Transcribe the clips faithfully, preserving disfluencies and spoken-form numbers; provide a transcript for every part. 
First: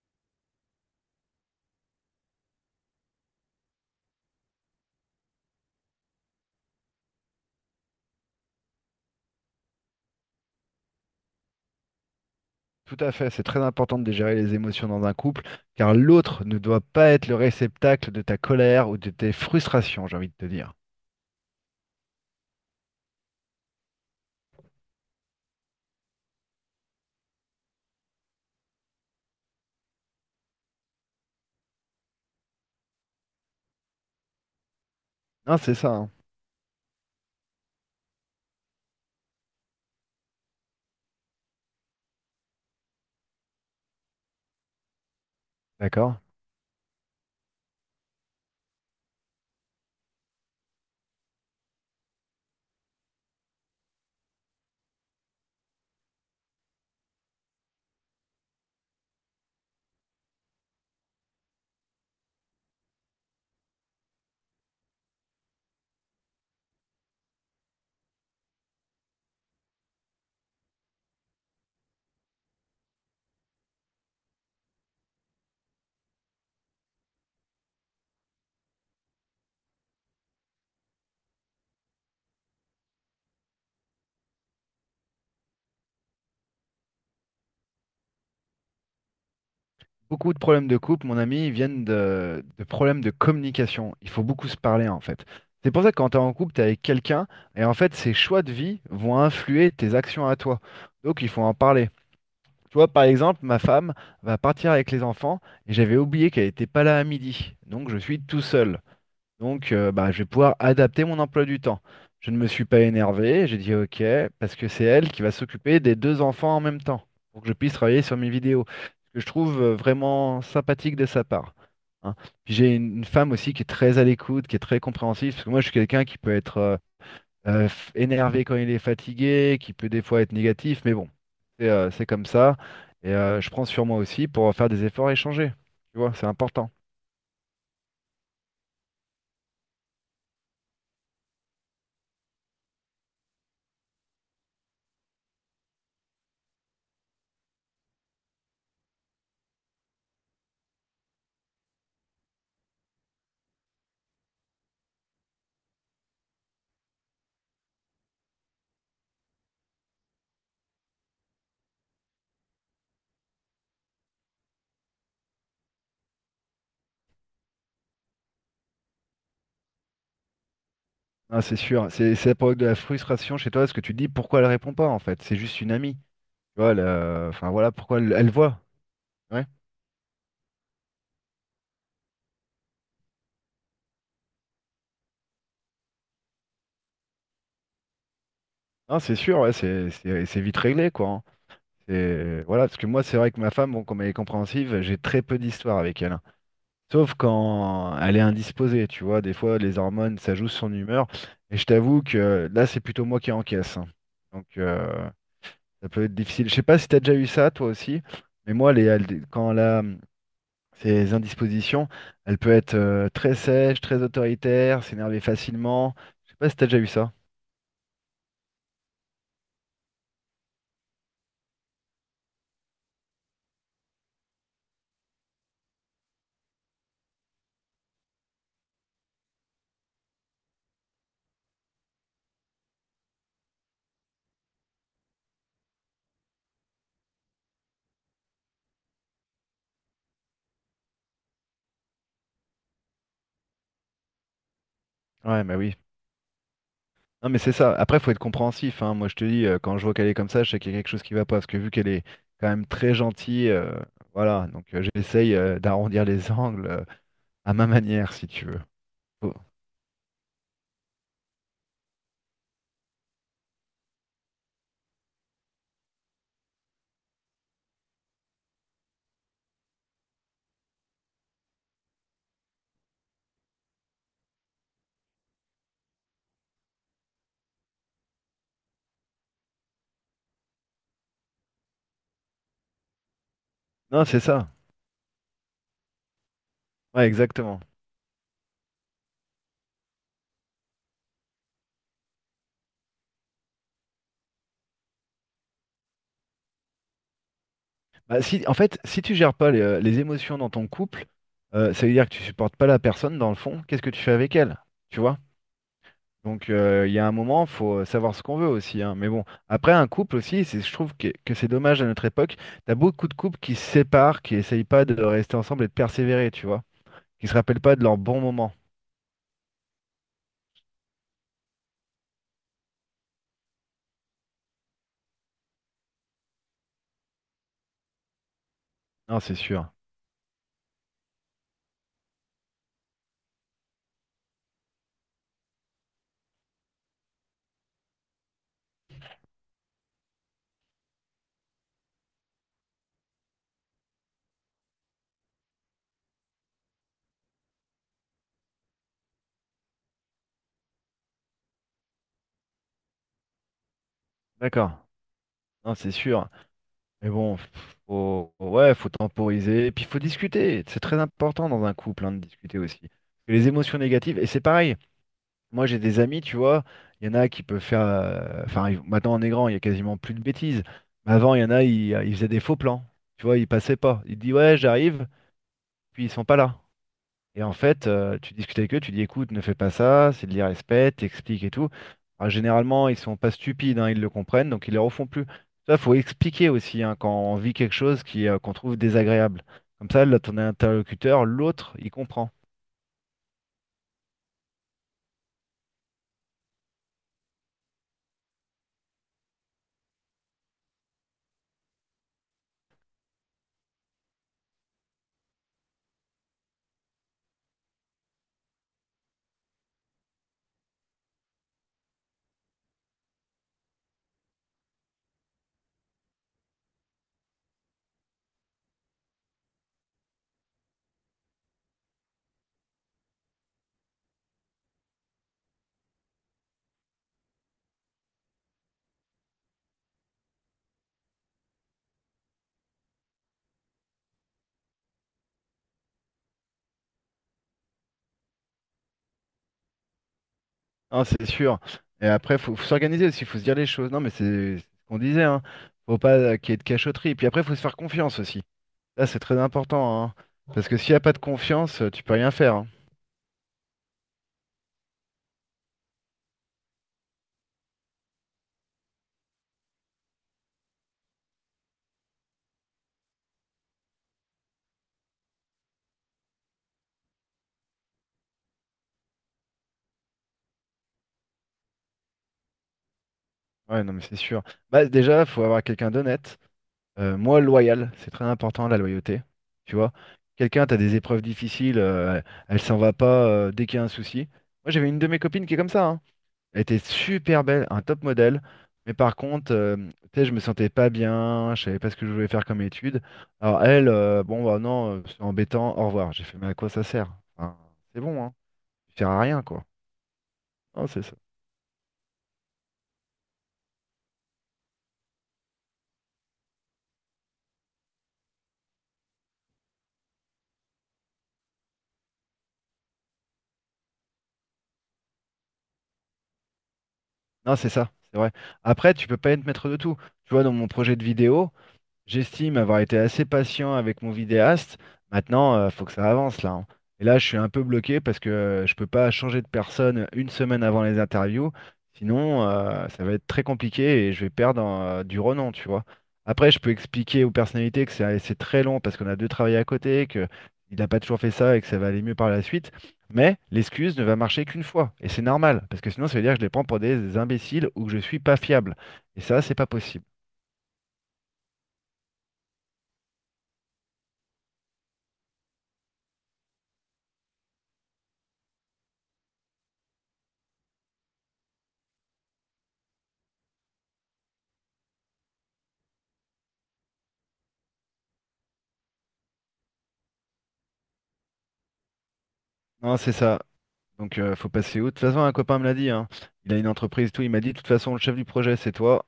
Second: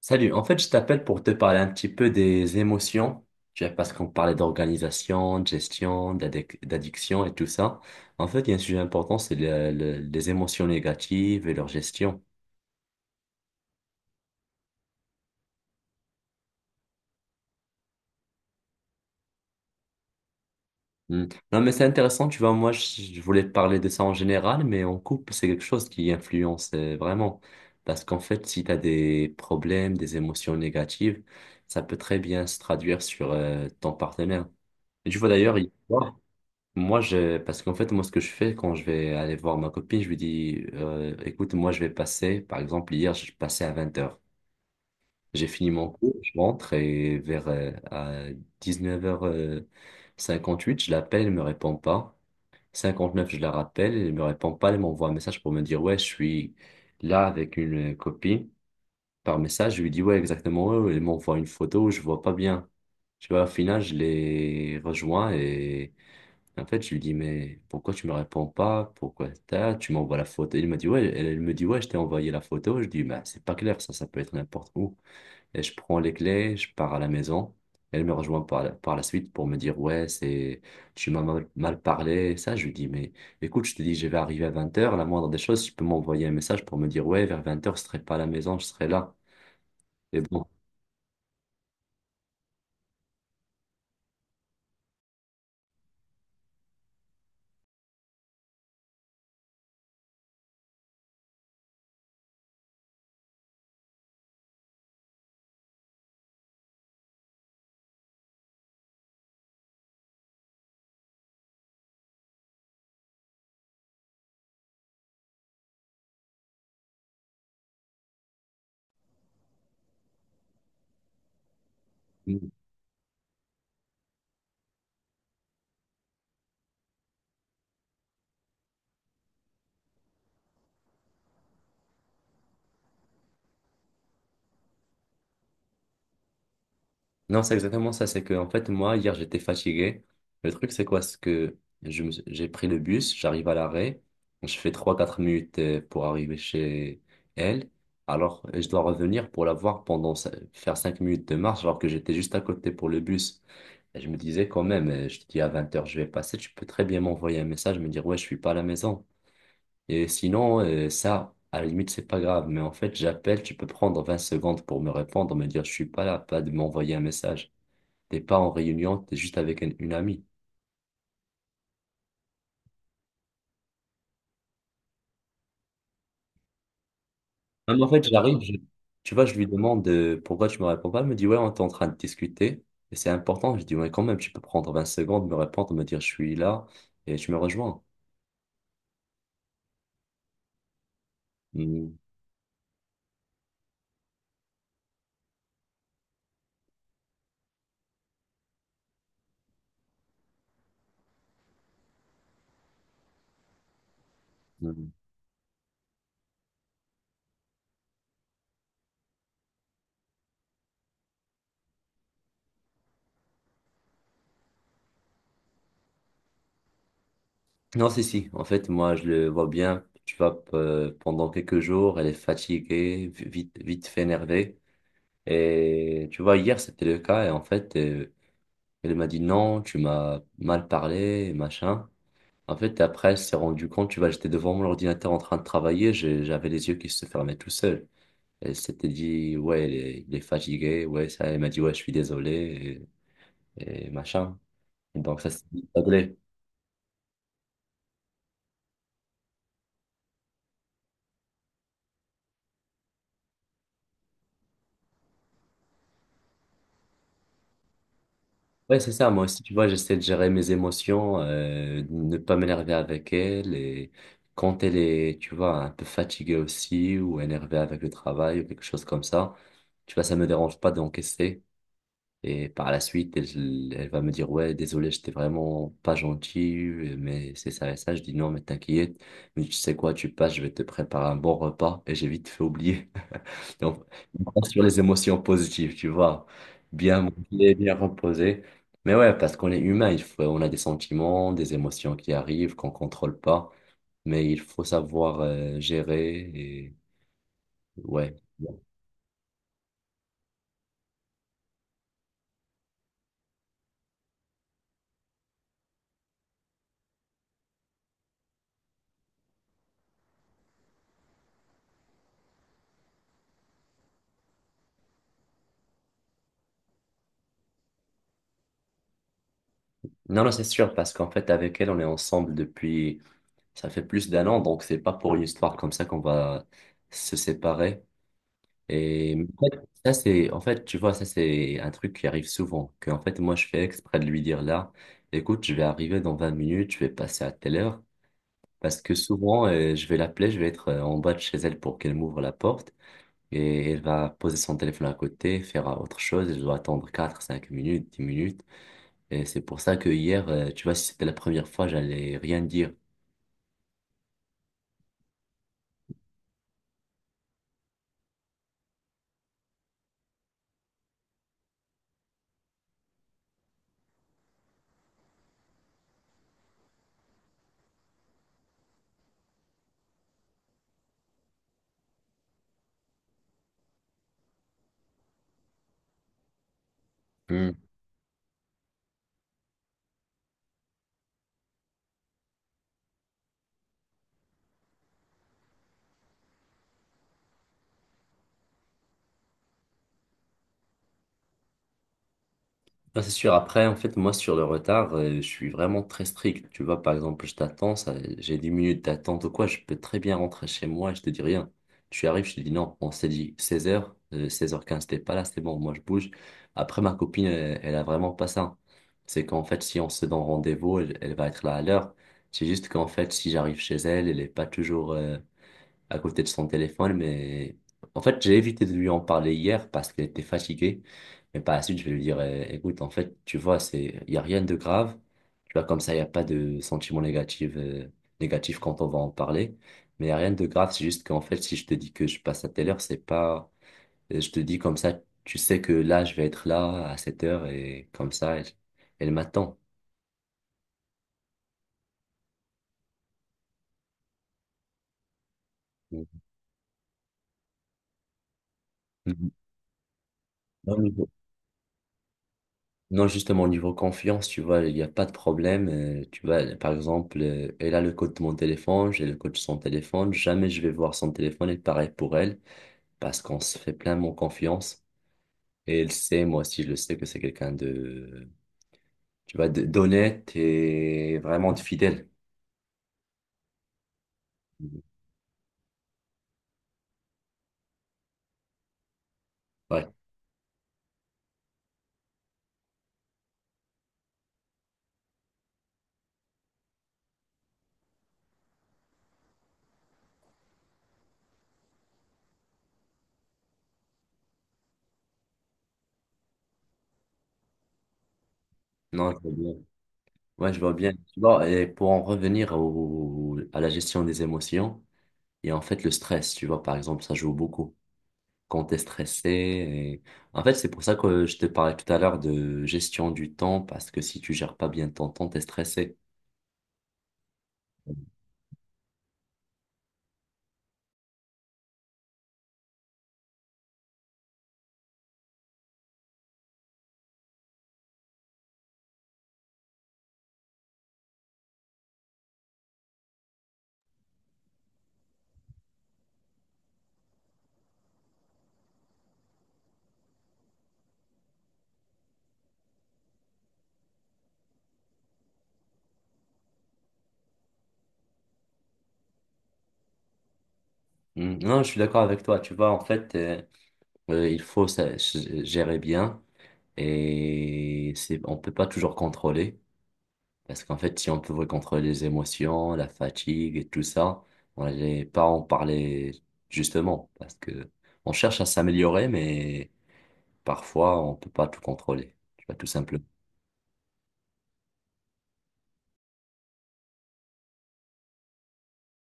Salut, en fait, je t'appelle pour te parler un petit peu des émotions, tu vois, parce qu'on parlait d'organisation, de gestion, d'addic- d'addiction et tout ça. En fait, il y a un sujet important, c'est le- le- les émotions négatives et leur gestion. Tout à fait, c'est très important de gérer les émotions dans un couple, car l'autre ne doit pas être le réceptacle de ta colère ou de tes frustrations, j'ai envie de te dire. Hmm. Non, mais c'est intéressant, tu vois, moi, je je voulais parler de ça en général, mais en couple, c'est quelque chose qui influence euh, vraiment. Parce qu'en fait, si tu as des problèmes, des émotions négatives, ça peut très bien se traduire sur euh, ton partenaire. Et tu vois Non, d'ailleurs, il- c'est ça, hein. moi, je, parce qu'en fait, moi, ce que je fais quand je vais aller voir ma copine, je lui dis, euh, écoute, moi, je vais passer, par exemple, hier, je passais à vingt heures. J'ai fini mon cours, D'accord? je rentre et vers euh, à dix-neuf heures cinquante-huit, je l'appelle, elle me répond pas. cinquante-neuf, je la rappelle, elle me répond pas, elle m'envoie un message pour me dire, ouais, je suis là avec une copine. Par message, je lui dis, ouais, exactement, ouais, ouais. Elle m'envoie une photo, je vois pas bien. Tu vois, au final, je les rejoins et en fait, je lui dis, mais pourquoi tu me réponds pas? Pourquoi t'as- tu m'envoies la photo? Il m'a dit, ouais, elle, elle me dit, ouais, je t'ai envoyé la photo. Je dis, bah, c'est pas clair, ça, ça peut être n'importe où. Et je prends les clés, je pars à la maison. Elle me rejoint par la, par la suite pour me dire, ouais, c'est, tu m'as mal, mal parlé. Ça, je lui dis, mais écoute, je te dis, je vais arriver à vingt heures. La moindre des choses, tu peux m'envoyer un message pour me dire, ouais, vers vingt heures je serai pas à la maison, je serai là. Et Beaucoup de bon. problèmes de couple, mon ami, viennent de, de problèmes de communication. Il faut beaucoup se parler, en fait. C'est pour ça que quand tu es en couple, tu es avec quelqu'un, et en fait, ses choix de vie vont influer tes actions à toi. Donc, il faut en parler. Tu vois, par exemple, ma femme va partir avec les enfants, et j'avais oublié qu'elle n'était pas là à midi. Donc, je suis tout seul. Donc, euh, bah, je vais pouvoir adapter mon emploi du temps. Je ne me suis pas énervé, j'ai dit OK, parce que c'est elle qui va s'occuper des deux enfants en même temps, pour que je puisse travailler sur mes vidéos. Ce que je trouve euh, vraiment sympathique de sa part. Hein. Puis j'ai une une femme aussi qui est très à l'écoute, qui est très compréhensive, parce que moi je suis quelqu'un qui peut être euh, euh, f- énervé quand il est fatigué, qui peut des fois être négatif, mais bon, c'est euh, c'est comme ça. Et euh, je prends sur moi aussi pour faire des efforts et changer. Tu vois, c'est important. Non, c'est exactement ça. C'est que, en fait, moi, hier, j'étais fatigué. Le truc, c'est quoi? C'est que je me- j'ai pris le bus, j'arrive à l'arrêt, je fais trois quatre minutes euh, pour arriver chez elle. Alors, euh, je dois revenir pour la voir pendant cin- faire cinq minutes de marche, alors que j'étais juste à côté pour le bus. Et je me disais quand même, euh, je te dis à vingt heures je vais passer, tu peux très bien m'envoyer un message, me dire, ouais, je suis pas à la maison. Et sinon, euh, ça, à la limite, c'est pas grave. Mais en fait, j'appelle, tu peux prendre vingt secondes pour me répondre, me dire, je suis pas là, pas de m'envoyer un message. T'es pas en réunion, t'es juste avec un- une amie. Ah, c'est sûr, c'est c'est la période de la frustration chez toi, parce que tu te dis pourquoi elle répond pas, en fait, c'est juste une amie. Tu vois, elle, euh, enfin voilà Même en pourquoi fait, elle, elle j'arrive, je- voit. tu vois, je Ouais. lui demande euh, pourquoi tu me réponds pas. Elle me dit, ouais, on est en train de discuter et c'est important. Je dis, ouais, quand même, tu peux prendre vingt secondes, me répondre, me dire, je suis là et tu me rejoins. Non, c'est sûr, ouais, c'est c'est- c'est vite réglé quoi. Hein. Mm, C'est voilà, parce que moi c'est vrai que ma femme, bon, comme elle est compréhensive, j'ai très peu d'histoires avec elle. Hein. Sauf quand elle est indisposée, tu vois, des fois les hormones, ça joue sur son humeur. Et je t'avoue que là c'est plutôt moi qui encaisse. Hein. Donc mm. euh, ça peut être difficile. Je sais pas si t'as déjà eu ça toi aussi, mais moi les, quand là, ces indispositions, elle peut être euh, très sèche, très autoritaire, s'énerver facilement. Je sais pas si t'as déjà eu ça. Non, si, si. En fait, moi, je le vois bien. Tu vois, p- euh, pendant quelques jours, elle est fatiguée, vi- vite, vite fait énervée. Et tu vois, hier, c'était le cas. Et en fait, euh, elle m'a dit non, tu m'as mal parlé, machin. En fait, après, elle s'est rendue compte, tu vois, j'étais devant mon ordinateur en train de travailler, j'ai- j'avais les yeux qui se fermaient tout seul. Elle s'était dit, ouais, il est, il est fatigué, ouais, ça, elle m'a dit, ouais, je suis désolé, et, et machin. Et donc, ça s'est Ouais, bah oui. réglé. Non, mais c'est ça. Après, faut être compréhensif, hein. Moi, je te dis, euh, quand je vois qu'elle est comme ça, je sais qu'il y a quelque chose qui va pas. Parce que vu qu'elle est quand même très gentille, euh, voilà. Donc, euh, j'essaye euh, d'arrondir les angles euh, à ma manière, si tu veux. Ouais, c'est ça, moi Faut- aussi, tu vois, j'essaie de gérer mes émotions, euh, de ne pas m'énerver avec elle, et quand elle est, tu vois, un peu fatiguée aussi, ou énervée avec le travail, ou quelque chose comme ça, tu vois, ça me dérange pas d'encaisser. Et par la suite, elle, elle va me dire, ouais, désolé, j'étais vraiment pas gentil, mais c'est ça et ça. Je dis, non, mais t'inquiète, mais tu sais quoi, tu passes, je vais te préparer un bon repas et j'ai vite fait oublier. Donc, Non, c'est je ça. pense sur les émotions positives, tu vois, bien Ouais, manger, exactement. bien reposer. Mais ouais, parce qu'on est humain, il faut, on a des sentiments, des émotions qui arrivent, qu'on contrôle pas, mais il faut savoir euh, gérer et ouais. Bah, si, en fait, si tu gères pas les, euh, les émotions dans ton couple, euh, ça veut dire que tu supportes pas la personne dans le fond. Qu'est-ce que tu fais avec elle? Tu vois? Donc euh, il y a un moment, faut euh, savoir ce qu'on veut aussi, hein. Mais bon, après un couple aussi, c'est, je trouve que, que c'est dommage à notre époque. T'as beaucoup de couples qui se séparent, qui essayent pas de rester ensemble et de persévérer, tu vois, qui se rappellent pas de leurs bons moments. Non, non, c'est sûr, parce qu'en fait, avec elle, on est ensemble depuis. Ça fait plus d'un an, donc c'est pas pour une histoire comme ça qu'on va se séparer. Et Non, c'est en fait, sûr. ça c'est, en fait, tu vois, ça c'est un truc qui arrive souvent. Que en fait, moi, je fais exprès de lui dire là, écoute, je vais arriver dans vingt minutes, je vais passer à telle heure, parce que souvent, euh, je vais l'appeler, je vais être euh, en bas de chez elle pour qu'elle m'ouvre la porte, et elle va poser son téléphone à côté, faire euh, autre chose, et je dois attendre quatre cinq minutes, dix minutes. Et c'est pour ça que hier, euh, tu vois, si c'était la première fois, j'allais rien dire. D'accord. Non, c'est sûr. Mais bon, faut, ouais, faut temporiser, et puis faut discuter. C'est très important dans un couple, hein, de discuter aussi. Et les émotions négatives, et c'est pareil. Moi, j'ai des amis, tu vois, il y en a qui peuvent faire. euh, Enfin, ils- maintenant, on est grand, il y a quasiment plus de bêtises. Mais avant, il y en a, ils, euh, ils faisaient des faux plans. Tu vois, ils passaient pas. Ils disent, ouais, j'arrive, puis ils sont pas là. Et en fait, euh, tu discutes avec eux, tu dis, écoute, ne fais pas ça, c'est de l'irrespect, t'expliques et tout. Alors, généralement, ils sont pas stupides, hein, ils le comprennent, donc ils les refont plus. Ça, faut expliquer aussi hein, quand on vit quelque chose qui, euh, qu'on trouve désagréable. Comme ça, là, ton interlocuteur, l'autre, il comprend. Ah, c'est sûr. Après, en fait, moi, sur le retard, euh, je suis vraiment très strict. Tu vois, par exemple, je t'attends, ça, j'ai dix minutes d'attente ou quoi, je peux très bien rentrer chez moi et je te dis rien. Tu arrives, je te dis non, on s'est dit seize heures euh, seize heures quinze t'es pas là, c'est bon, moi, je bouge. Après, ma copine, elle, elle a vraiment pas ça. C'est qu'en fait, si on se donne rendez-vous, elle, elle va être là à l'heure. C'est juste qu'en fait, si j'arrive chez elle, elle est pas toujours, euh, à côté de son téléphone, mais en fait, j'ai évité de lui en parler hier parce qu'elle était fatiguée. Mais par la suite, je vais lui dire, euh, écoute, en fait, tu vois, c'est, il n'y a rien de grave. Tu vois, comme ça, il n'y a pas de sentiment négatif, euh, négatif quand on va en parler. Mais il n'y a rien de grave. C'est juste qu'en fait, si je te dis que je passe à telle heure, c'est pas, euh, je te dis comme ça, tu sais que là, je vais être là à cette heure et comme ça, elle, elle m'attend. Non, c'est sûr. Et après, faut, faut s'organiser aussi, faut se dire les choses. Non, mais c'est c'est ce qu'on disait, hein. Faut pas euh, qu'il y ait de cachotterie. Et puis après, faut se faire confiance aussi. Là, c'est Mhm. très important, hein. Parce Non, que mais s'il n'y a pas de confiance, euh, tu peux rien faire. Hein. non, justement, au niveau confiance, tu vois, il n'y a pas de problème. Euh, tu vois, par exemple, euh, elle a le code de mon téléphone, j'ai le code de son téléphone. Jamais je vais voir son téléphone et pareil pour elle, parce qu'on se fait pleinement confiance. Et elle sait, moi aussi, je le sais que c'est quelqu'un de, tu vois, de- d'honnête et vraiment de fidèle. Ouais, non, mais c'est sûr. Bah, déjà, faut avoir quelqu'un d'honnête. Euh, moi, loyal, c'est très important, la loyauté. Tu Ouais, vois, quelqu'un, t'as des épreuves difficiles, euh, elle s'en va pas euh, dès qu'il y a un souci. Moi, j'avais une de mes copines qui est comme ça, hein. Elle était super belle, un top modèle. Mais par contre, euh, tu sais, je me sentais pas bien, je savais pas ce que je voulais faire comme étude. Alors elle, euh, bon bah non, euh, c'est embêtant, au revoir. J'ai fait, mais à quoi ça sert? Enfin, c'est bon, hein. Tu sers non, je à vois rien, bien. quoi. Ouais, je vois Non, bien. c'est ça. Tu vois, et pour en revenir au, à la gestion des émotions, et en fait le stress, tu vois, par exemple, ça joue beaucoup quand t'es stressé. Et en fait, c'est pour ça que je te parlais tout à l'heure de gestion du temps, parce que si tu gères pas bien ton temps, t'es stressé. Non, c'est ça, c'est vrai. Après, tu peux pas être maître de tout. Tu vois, dans mon projet de vidéo, j'estime avoir été assez patient avec mon vidéaste. Maintenant, il faut que ça avance là. Hein. Et là, je suis un peu bloqué parce que euh, je peux pas changer de personne une semaine avant les interviews. Sinon, euh, ça va être très compliqué et je vais perdre euh, du renom, tu vois. Après, je peux expliquer aux personnalités que c'est c'est très long parce qu'on a deux travails à côté, que il n'a pas toujours fait ça et que ça va aller mieux par la suite. Mais l'excuse ne va marcher qu'une fois. Et c'est normal, parce que sinon, ça veut dire que je les prends pour des imbéciles ou que je suis pas fiable. Et ça, c'est pas possible. Mm, non, je suis d'accord avec toi. Tu vois, en fait, euh, euh, il faut ça g- gérer bien et c'est, on peut pas toujours contrôler, parce qu'en fait, si on pouvait contrôler les émotions, la fatigue et tout ça, on n'allait pas en parler justement, parce que on cherche à s'améliorer, mais parfois, on peut pas tout contrôler. Tu vois, tout Non, simplement. c'est ça. Donc, euh, faut passer où? De toute façon, un copain me l'a dit, hein. Il a une entreprise, tout. Il m'a dit, de toute façon, le chef du projet, c'est toi.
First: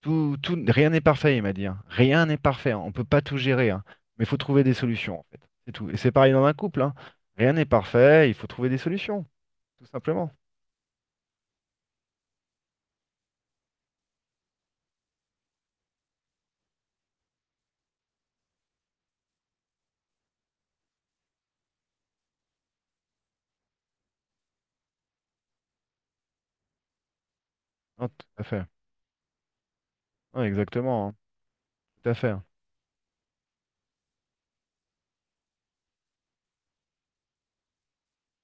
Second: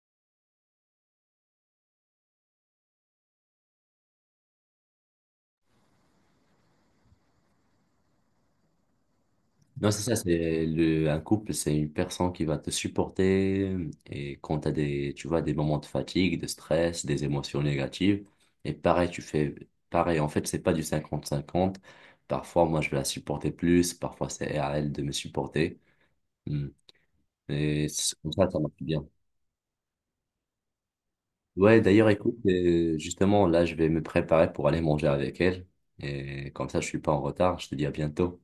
Tout, tout, rien n'est parfait, il m'a dit. Hein. Rien n'est parfait. Hein. On peut pas tout gérer, hein. Mais il faut trouver des solutions, en fait. C'est tout. Et c'est pareil dans un couple, hein. Rien n'est parfait. Il faut trouver des solutions, tout Non, c'est ça, simplement. c'est le, un couple, c'est une personne qui va te supporter euh, et quand tu as des, tu vois, des moments de fatigue, de stress, des émotions négatives, et pareil, tu fais pareil. En fait, c'est pas du cinquante cinquante. Parfois, moi, je vais la supporter plus, parfois, c'est à elle de me supporter. Hmm. Et Non, c'est tout comme à ça, ça fait. marche bien. Ouais, exactement. Hein. Ouais, d'ailleurs, Tout à fait. écoute, Hein. euh, justement, là, je vais me préparer pour aller manger avec elle et comme ça, je suis pas en retard. Je te dis à bientôt.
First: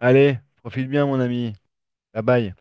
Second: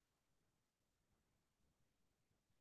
Allez, profite bien, mon ami. Bye bye.